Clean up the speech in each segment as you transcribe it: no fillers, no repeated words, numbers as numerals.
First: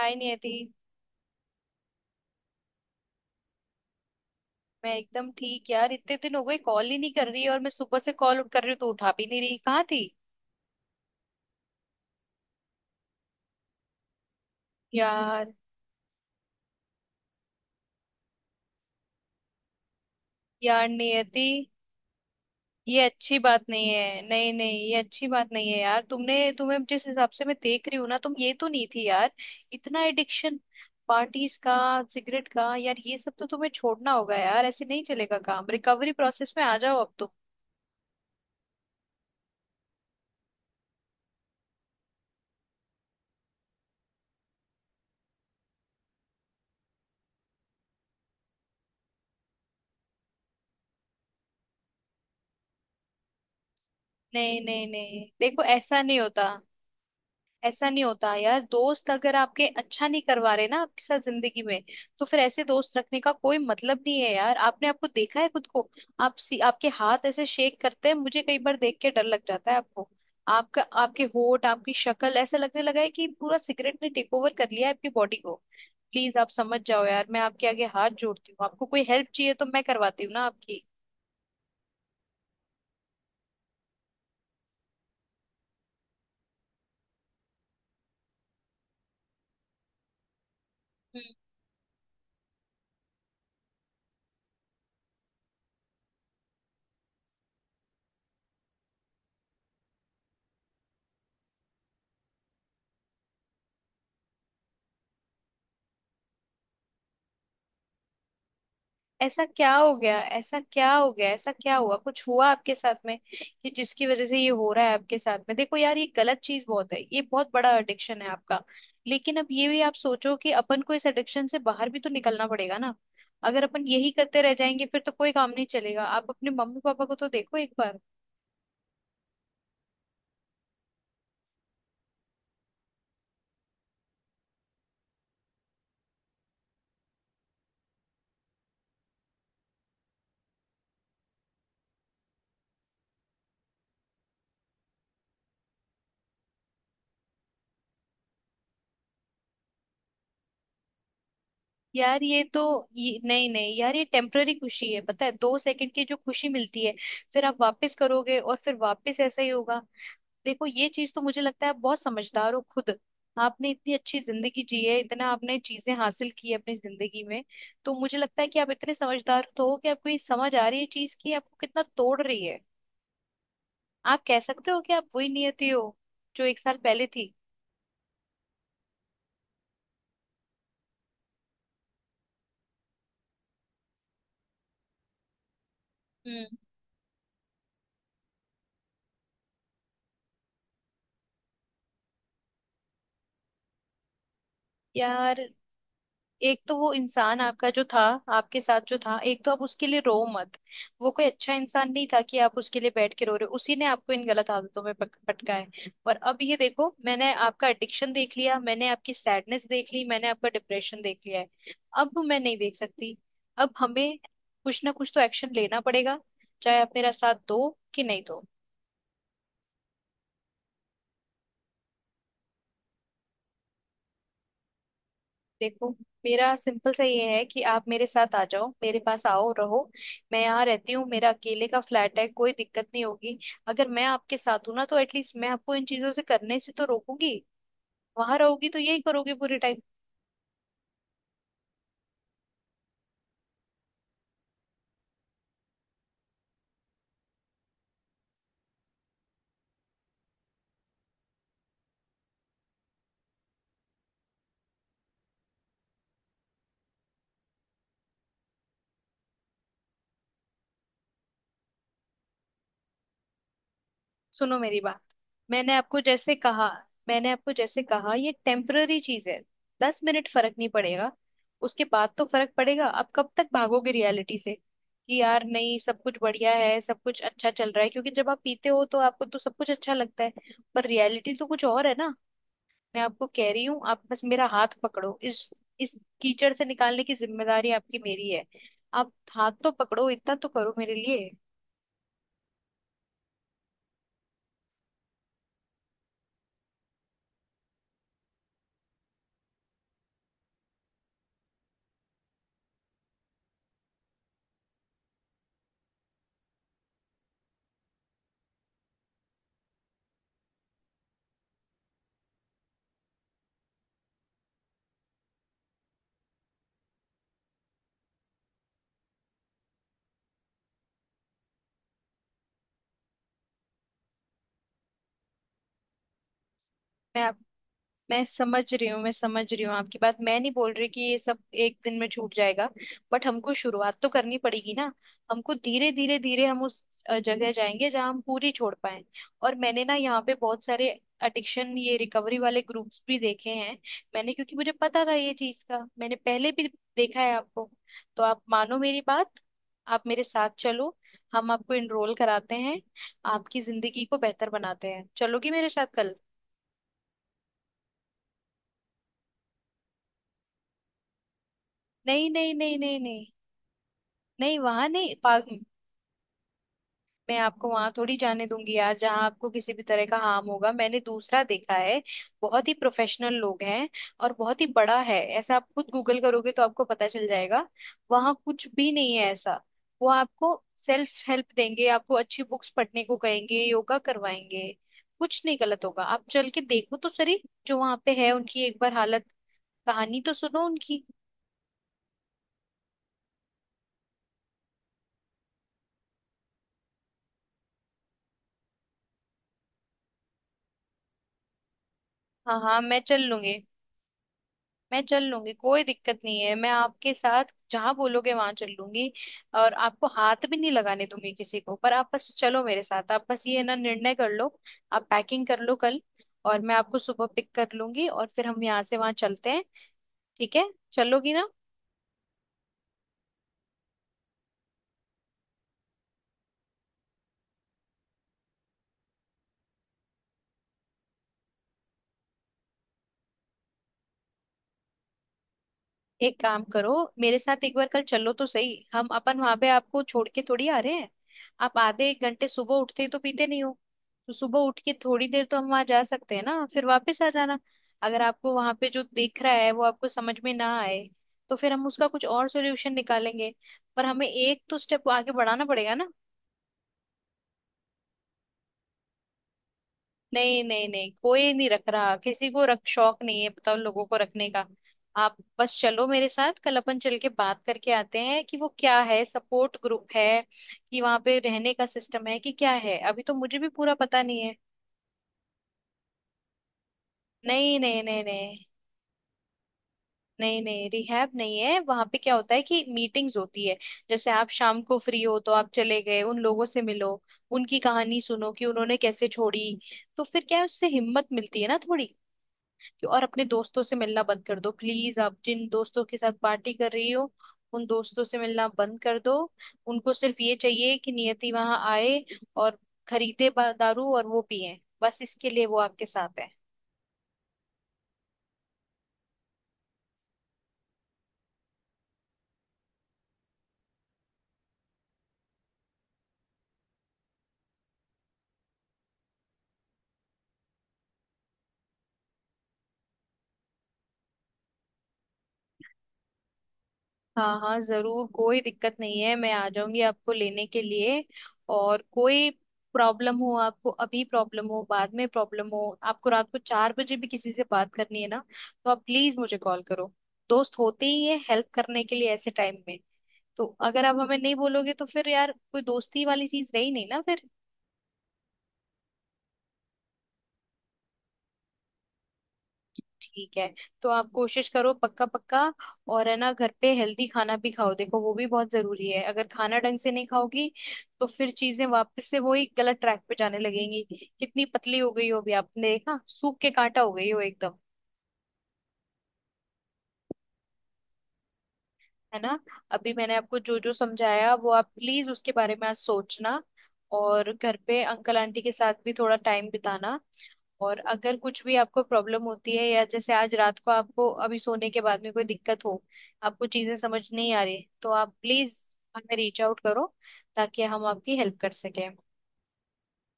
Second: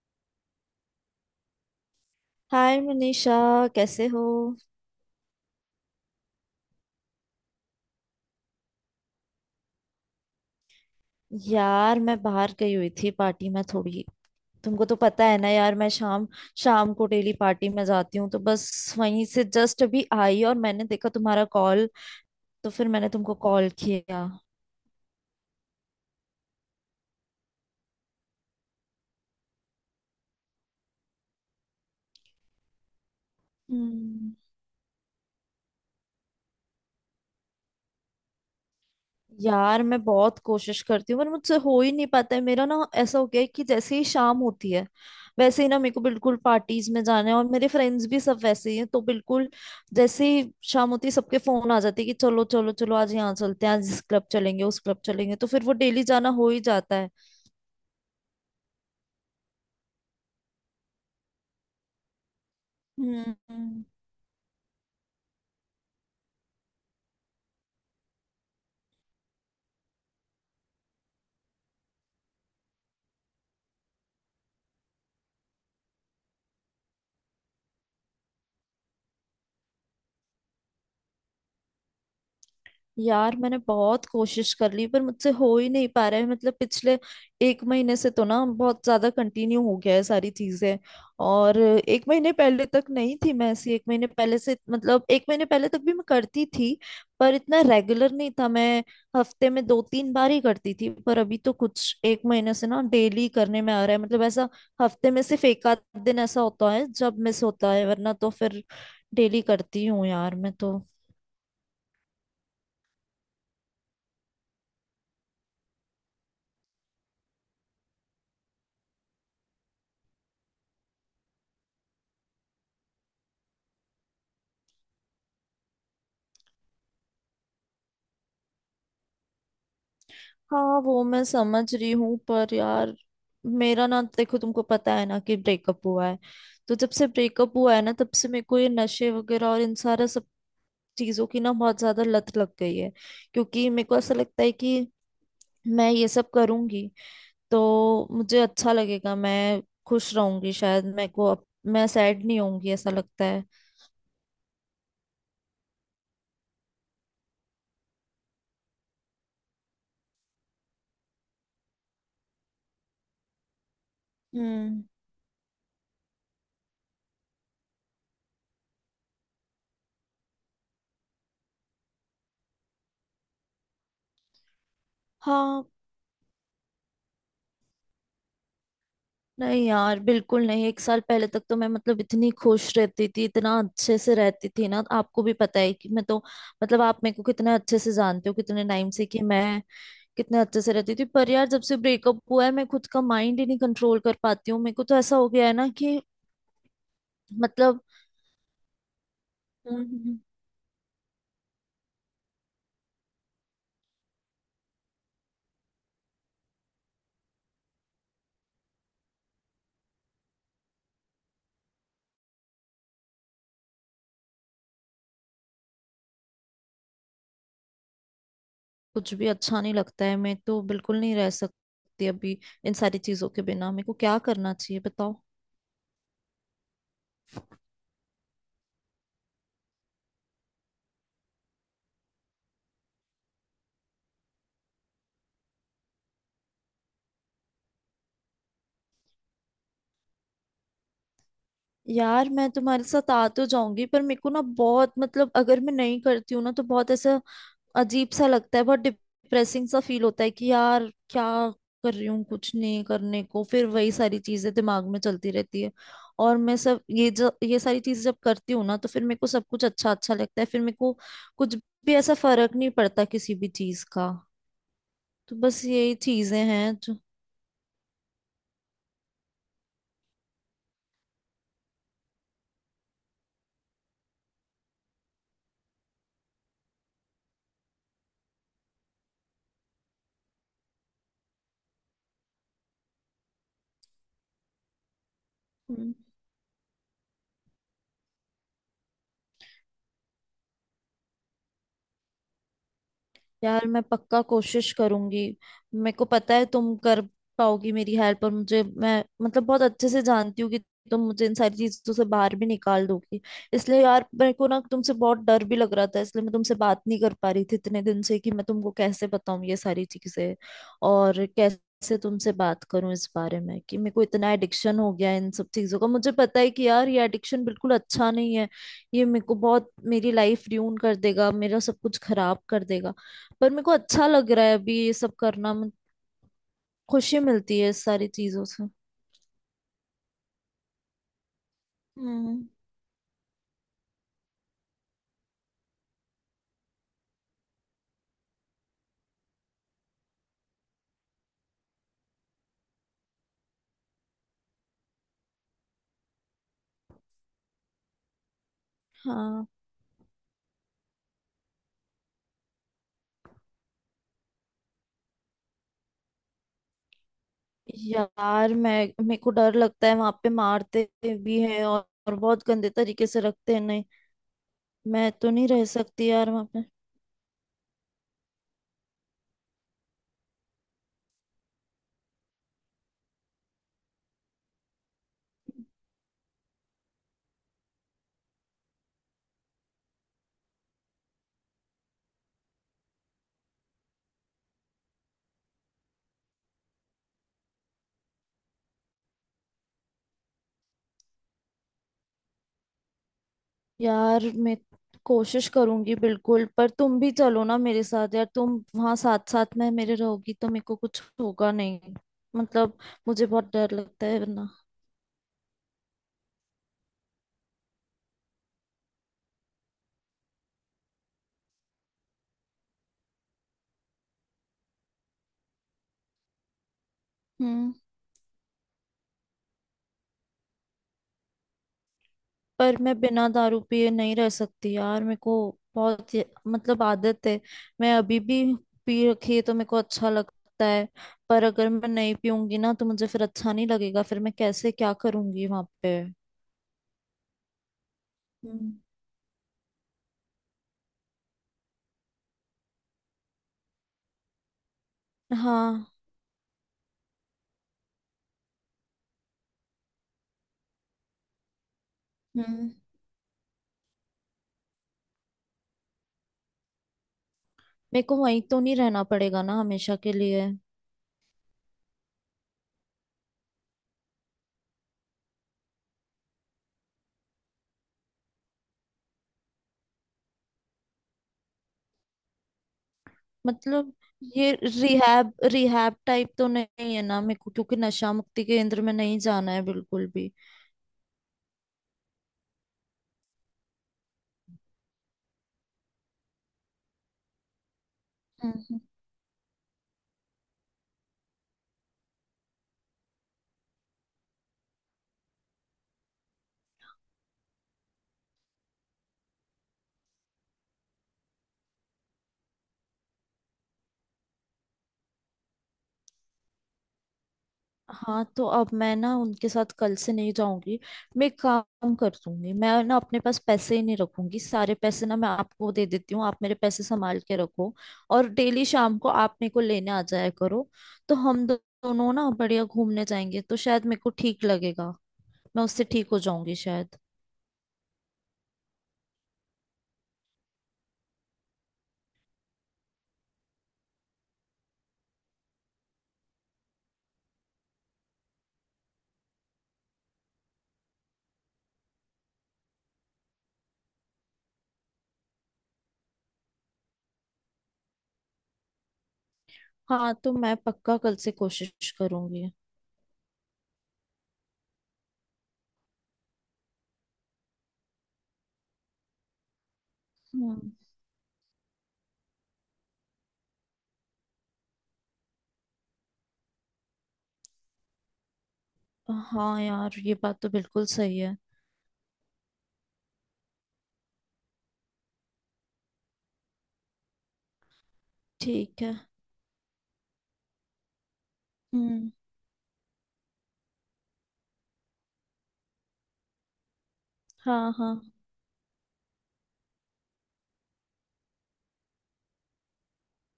हाय Niyati. Hi Manisha. कैसे हो। मैं एकदम ठीक यार, इतने दिन हो गए, कॉल ही नहीं कर रही है और मैं सुबह से कॉल कर रही हूँ तो उठा भी नहीं रही। कहाँ थी यार मैं बाहर गई हुई थी पार्टी में थोड़ी। तुमको तो पता है ना यार? यार मैं शाम शाम को डेली पार्टी में जाती हूँ तो बस वहीं से जस्ट अभी आई और मैंने यार देखा नियति, तुम्हारा कॉल। तो फिर ये मैंने तुमको अच्छी बात कॉल नहीं है। किया। नहीं नहीं, ये अच्छी बात नहीं है यार। तुमने तुम्हें जिस हिसाब से मैं देख रही हूँ ना, तुम ये तो नहीं थी यार। इतना एडिक्शन पार्टीज का, सिगरेट का, यार ये सब तो तुम्हें छोड़ना हम्म। होगा यार। ऐसे नहीं चलेगा काम। रिकवरी प्रोसेस में आ जाओ अब तुम। यार मैं बहुत कोशिश करती हूँ पर मुझसे हो ही नहीं पाता है। मेरा ना ऐसा हो गया है कि जैसे ही शाम होती है वैसे ही ना मेरे को बिल्कुल पार्टीज में जाना है और मेरे फ्रेंड्स भी सब वैसे ही हैं तो बिल्कुल जैसे ही शाम होती है सबके फोन आ जाते हैं कि चलो चलो चलो आज यहाँ चलते हैं आज इस क्लब नहीं चलेंगे उस नहीं क्लब नहीं, चलेंगे तो देखो फिर वो ऐसा डेली नहीं जाना होता। हो ही जाता है। ऐसा नहीं होता यार। दोस्त अगर आपके अच्छा नहीं करवा रहे ना आपके साथ जिंदगी में, तो फिर ऐसे दोस्त रखने का कोई हम्म। मतलब नहीं है यार। आपने आपको देखा है खुद को? आपके हाथ ऐसे शेक करते हैं, मुझे कई बार देख के डर लग जाता है आपको। आपका, आपके होठ, आपकी शक्ल, ऐसा लगने लगा है कि पूरा सिगरेट ने टेक ओवर कर लिया है आपकी बॉडी को। प्लीज आप समझ जाओ यार, मैं आपके आगे हाथ जोड़ती हूँ। आपको कोई हेल्प चाहिए तो मैं करवाती हूँ ना आपकी। यार मैंने बहुत कोशिश कर ली पर मुझसे हो ही नहीं पा रहा है मतलब पिछले एक महीने से तो ना बहुत ज्यादा कंटिन्यू हो गया है सारी चीजें। हम्म। और एक महीने पहले तक नहीं थी मैं ऐसी, एक महीने पहले से मतलब एक महीने पहले तक भी मैं करती थी पर इतना रेगुलर नहीं था। मैं हफ्ते में दो तीन बार ही करती थी पर अभी तो कुछ एक महीने से ना डेली करने में आ रहा है मतलब ऐसा हफ्ते में सिर्फ एक आध दिन ऐसा होता है जब मिस होता है वरना तो फिर डेली ऐसा क्या करती हो हूँ गया? यार मैं ऐसा तो। क्या हो गया? ऐसा क्या हुआ? कुछ हुआ आपके साथ में कि जिसकी वजह से ये हो रहा है आपके साथ में? देखो यार ये गलत चीज बहुत है, ये बहुत बड़ा एडिक्शन है आपका। लेकिन अब ये भी आप सोचो कि अपन को इस एडिक्शन से बाहर भी तो निकलना पड़ेगा ना। अगर अपन यही करते रह जाएंगे फिर तो कोई काम नहीं चलेगा। आप अपने मम्मी पापा को तो देखो एक बार। हाँ वो मैं समझ रही हूँ पर यार मेरा ना देखो तुमको पता है ना कि ब्रेकअप हुआ है। तो जब से ब्रेकअप हुआ है ना तब से मेरे को ये नशे वगैरह और इन सारा सब चीजों की ना बहुत ज्यादा लत लग गई है। क्योंकि मेरे को ऐसा लगता है कि मैं ये सब करूंगी तो मुझे अच्छा लगेगा, मैं खुश रहूंगी शायद, मेरे को अब मैं यार सैड नहीं होंगी ऐसा लगता है। नहीं नहीं यार, ये टेम्पररी खुशी है। पता है, 2 सेकंड की जो खुशी मिलती है, फिर आप वापस करोगे और फिर वापस ऐसा ही होगा। देखो ये चीज तो मुझे लगता है आप बहुत समझदार हो खुद। आपने इतनी अच्छी जिंदगी हम्म। जी है, इतना आपने चीजें हासिल की है अपनी जिंदगी में। तो मुझे लगता है कि आप इतने समझदार तो हो कि आपको ये समझ आ रही है चीज कि आपको कितना तोड़ रही है। आप कह सकते हो कि आप वही हाँ। नियति हो जो 1 साल पहले थी? नहीं यार बिल्कुल नहीं, एक साल पहले तक तो मैं मतलब इतनी खुश रहती थी, इतना अच्छे से रहती थी ना। आपको भी पता है कि मैं तो हम्म। मतलब आप मेरे को कितना अच्छे से जानते हो, कितने टाइम से, कि मैं कितने अच्छे से रहती थी। पर यार जब से ब्रेकअप हुआ है मैं खुद का माइंड ही नहीं कंट्रोल कर पाती हूँ, मेरे को तो ऐसा हो यार गया है ना कि एक तो वो इंसान आपका मतलब। जो था, आपके साथ जो था, एक तो आप उसके लिए रो हम्म। मत। वो कोई अच्छा इंसान नहीं था कि आप उसके लिए बैठ के रो रहे हो। उसी ने आपको इन गलत आदतों में पटका है। और अब ये देखो, मैंने आपका एडिक्शन देख लिया, मैंने आपकी सैडनेस देख ली, मैंने आपका डिप्रेशन देख लिया है। अब मैं नहीं देख सकती। अब हमें कुछ ना कुछ तो एक्शन लेना पड़ेगा, चाहे आप मेरा साथ दो कि नहीं दो। कुछ भी अच्छा नहीं लगता है, मैं तो बिल्कुल नहीं रह सकती अभी इन सारी चीजों के बिना। मेरे को क्या करना चाहिए बताओ। देखो मेरा सिंपल सा ये है कि आप मेरे साथ आ जाओ, मेरे पास आओ, रहो। मैं यहाँ रहती हूँ, मेरा अकेले का फ्लैट है, कोई दिक्कत नहीं होगी। अगर मैं आपके साथ हूँ ना तो एटलीस्ट मैं आपको इन चीजों से करने से तो रोकूंगी। वहां रहोगी तो यही करोगे पूरे टाइम। यार मैं तुम्हारे साथ आ तो जाऊंगी पर मेरे को ना बहुत मतलब अगर मैं नहीं करती हूँ ना तो बहुत ऐसा अजीब सा लगता है, बहुत डिप्रेसिंग सा फील होता है कि यार क्या कर रही हूँ, कुछ नहीं करने को फिर वही सारी चीजें दिमाग में चलती रहती है। और मैं सब ये जो ये सारी चीजें जब करती हूँ ना तो फिर मेरे को सब कुछ अच्छा अच्छा लगता है, फिर मेरे को कुछ भी ऐसा फर्क नहीं पड़ता किसी भी चीज का। सुनो मेरी बात, तो बस मैंने यही आपको जैसे चीजें कहा हैं जो। मैंने आपको जैसे कहा ये टेम्पररी चीज है। 10 मिनट फर्क नहीं पड़ेगा, उसके बाद तो फर्क पड़ेगा। आप कब तक भागोगे रियलिटी से कि यार नहीं सब कुछ बढ़िया है, सब कुछ अच्छा चल रहा है? क्योंकि जब आप पीते हो तो आपको तो सब कुछ अच्छा लगता है, पर रियलिटी तो कुछ और है ना। मैं आपको कह रही हूँ, आप बस मेरा हाथ पकड़ो, इस हम्म। इस कीचड़ से निकालने की जिम्मेदारी आपकी मेरी है। आप हाथ तो पकड़ो, इतना तो करो मेरे लिए। यार मैं पक्का कोशिश करूंगी। मेरे को पता है तुम कर पाओगी मेरी हेल्प, और मुझे, मैं मतलब बहुत अच्छे से जानती हूँ कि तुम मुझे इन सारी चीजों से बाहर भी निकाल दोगी। इसलिए यार मेरे को ना तुमसे बहुत डर भी लग रहा था, इसलिए मैं तुमसे बात नहीं कर पा रही थी इतने दिन से कि मैं तुमको कैसे बताऊं ये सारी चीजें और कैसे तुमसे बात करूं इस बारे में कि मेरे को इतना एडिक्शन हो गया है इन सब चीजों का। मुझे पता है कि यार ये एडिक्शन बिल्कुल अच्छा नहीं है, ये मेरे को बहुत, मेरी लाइफ ड्यून कर देगा, मेरा सब कुछ खराब कर देगा। पर मेरे को अच्छा लग रहा है अभी ये सब करना, मुझे खुशी मैं आप मिलती है इस सारी मैं चीजों समझ से। रही हूँ, मैं समझ रही हूँ आपकी बात। मैं नहीं बोल रही कि ये सब एक दिन में छूट हम्म। जाएगा, बट हमको शुरुआत तो करनी पड़ेगी ना। हमको धीरे धीरे धीरे हम उस जगह जाएंगे जहाँ हम पूरी छोड़ पाए। और मैंने ना यहाँ पे बहुत सारे एडिक्शन ये रिकवरी वाले ग्रुप्स भी देखे हैं मैंने, क्योंकि मुझे पता था ये चीज का, मैंने पहले भी देखा है आपको। तो आप मानो मेरी बात, हाँ। आप मेरे साथ चलो, हम आपको इनरोल कराते हैं, आपकी जिंदगी को बेहतर बनाते हैं। चलोगी मेरे साथ कल? यार मैं मेरे को डर लगता है वहां पे मारते भी हैं और नहीं बहुत नहीं गंदे नहीं नहीं तरीके से नहीं, रखते हैं, नहीं नहीं वहां मैं नहीं, तो पार्क नहीं रह सकती यार वहां पे। मैं आपको वहां थोड़ी जाने दूंगी यार जहां आपको किसी भी तरह का हार्म होगा। मैंने दूसरा देखा है, बहुत ही प्रोफेशनल लोग हैं और बहुत ही बड़ा है ऐसा। आप खुद गूगल करोगे तो आपको पता चल जाएगा। वहां कुछ भी नहीं है ऐसा। वो आपको सेल्फ हेल्प देंगे, आपको अच्छी बुक्स पढ़ने को कहेंगे, योगा करवाएंगे। कुछ नहीं गलत होगा, आप चल के देखो तो सही। जो वहां पे है उनकी एक बार हालत, कहानी तो सुनो उनकी। यार मैं कोशिश करूंगी बिल्कुल पर तुम भी चलो ना मेरे साथ यार, तुम वहां साथ साथ में मेरे रहोगी तो मेरे को कुछ होगा नहीं हाँ मतलब। हाँ मैं चल मुझे बहुत लूंगी, डर लगता है वरना। कोई दिक्कत नहीं है। मैं आपके साथ जहां बोलोगे वहां चल लूंगी। और आपको हाथ भी नहीं लगाने दूंगी किसी को, पर आप बस चलो मेरे साथ, आप बस ये ना निर्णय कर लो। आप पैकिंग कर लो कल और मैं आपको सुबह पिक कर हम्म। लूंगी और फिर हम यहाँ से वहां चलते हैं। ठीक है? चलोगी ना? पर मैं बिना दारू पिए नहीं रह सकती यार, मेरे को बहुत मतलब आदत है। मैं अभी भी पी रखी है तो मेरे को अच्छा लगता है। पर अगर मैं नहीं पीऊंगी ना तो मुझे फिर अच्छा नहीं लगेगा, फिर मैं कैसे क्या करूंगी वहां पे। एक काम करो, मेरे साथ एक बार कल चलो तो सही। हम्म। हम अपन वहां पे आपको छोड़ के थोड़ी आ रहे हैं। आप आधे एक घंटे सुबह उठते ही तो पीते नहीं हो, तो सुबह उठ के थोड़ी देर तो हम वहां हाँ। जा सकते हैं ना, फिर वापस आ जाना। अगर आपको वहां पे जो दिख रहा है वो आपको समझ में ना आए, तो फिर हम उसका कुछ और हम्म। सोल्यूशन निकालेंगे। पर हमें एक तो स्टेप आगे बढ़ाना पड़ेगा ना। मेरे को वहीं तो नहीं रहना पड़ेगा ना हमेशा के लिए। नहीं नहीं नहीं, कोई नहीं रख रहा, किसी को रख शौक नहीं है, बताओ लोगों को रखने का। आप बस चलो मेरे साथ कल, अपन चल के बात करके आते हैं कि वो क्या है, सपोर्ट ग्रुप है कि वहां पे रहने का सिस्टम है कि क्या है, अभी तो मुझे भी मतलब पूरा पता नहीं ये है। रिहैब रिहैब टाइप तो नहीं है ना? मेरे को क्योंकि नहीं नहीं नशा नहीं मुक्ति नहीं केंद्र में नहीं जाना है बिल्कुल भी। नहीं, नहीं रिहैब नहीं है, वहां पे क्या होता है कि मीटिंग्स होती है। जैसे आप शाम को फ्री हो तो आप चले गए, उन लोगों से मिलो, उनकी कहानी सुनो कि हम्म। उन्होंने कैसे छोड़ी। तो फिर क्या है, उससे हिम्मत मिलती है ना थोड़ी। और अपने दोस्तों से मिलना बंद कर दो प्लीज, आप जिन दोस्तों के साथ पार्टी कर रही हो उन दोस्तों से मिलना बंद कर दो। उनको सिर्फ ये चाहिए कि नियति वहां आए और खरीदे दारू और वो पिए, बस इसके लिए वो आपके साथ है। हाँ तो अब मैं ना उनके साथ कल से नहीं जाऊंगी। मैं एक काम कर दूंगी, मैं ना अपने पास पैसे ही नहीं रखूंगी, सारे पैसे ना मैं आपको दे देती हूँ, आप मेरे पैसे संभाल के रखो। और डेली शाम को आप मेरे को लेने आ जाया करो तो हम दोनों ना बढ़िया घूमने जाएंगे तो शायद मेरे को ठीक लगेगा। मैं उससे ठीक हो जाऊंगी शायद। हाँ हाँ जरूर, कोई दिक्कत नहीं है, मैं आ जाऊंगी आपको लेने के लिए। और कोई प्रॉब्लम हो आपको अभी, प्रॉब्लम हो बाद में, प्रॉब्लम हो आपको रात को 4 बजे भी किसी से बात करनी है ना, तो आप प्लीज मुझे कॉल करो। दोस्त होते ही है हेल्प करने के लिए ऐसे टाइम में। तो अगर आप हमें नहीं बोलोगे तो फिर यार कोई दोस्ती वाली चीज रही नहीं ना फिर। हाँ तो मैं पक्का कल से कोशिश करूंगी। ठीक है, तो आप कोशिश करो पक्का पक्का। और है ना, घर पे हेल्दी खाना भी खाओ, देखो वो भी बहुत जरूरी है। अगर खाना ढंग से नहीं खाओगी हम्म। तो फिर चीजें वापस से वही गलत ट्रैक पे जाने लगेंगी। कितनी पतली हो गई हो, अभी आपने देखा, सूख के कांटा हो गई हो एकदम। हाँ यार ये बात तो बिल्कुल सही है। है ना? अभी मैंने आपको जो जो समझाया वो आप प्लीज उसके बारे में आज सोचना। और घर पे अंकल आंटी के ठीक साथ है। भी थोड़ा टाइम बिताना। और अगर कुछ भी आपको हम्म। प्रॉब्लम होती है, या जैसे आज रात को आपको अभी सोने के बाद में कोई दिक्कत हो, आपको चीजें समझ नहीं आ हाँ रही, तो हाँ आप प्लीज हमें रीच आउट करो ताकि हम आपकी हेल्प कर सकें।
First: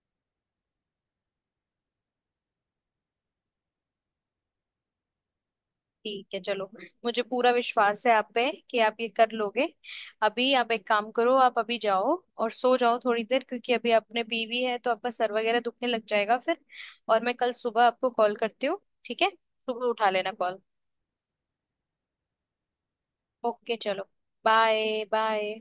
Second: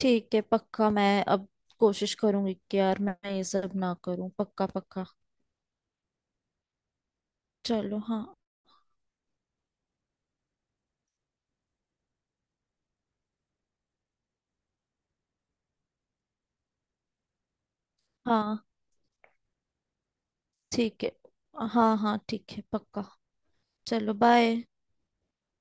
ठीक है पक्का, मैं अब कोशिश करूंगी कि यार मैं ये सब ना करूं, पक्का पक्का। ठीक है चलो, मुझे पूरा चलो विश्वास है हाँ। आप पे कि आप ये कर लोगे। अभी आप एक काम करो, आप अभी जाओ और सो जाओ थोड़ी देर, क्योंकि अभी आपने पी भी है तो आपका सर वगैरह दुखने लग जाएगा फिर। और मैं कल सुबह आपको कॉल हाँ करती हूँ। ठीक है, सुबह उठा लेना कॉल। ठीक है। हाँ हाँ ठीक है पक्का। ओके चलो। चलो बाय। Bye bye.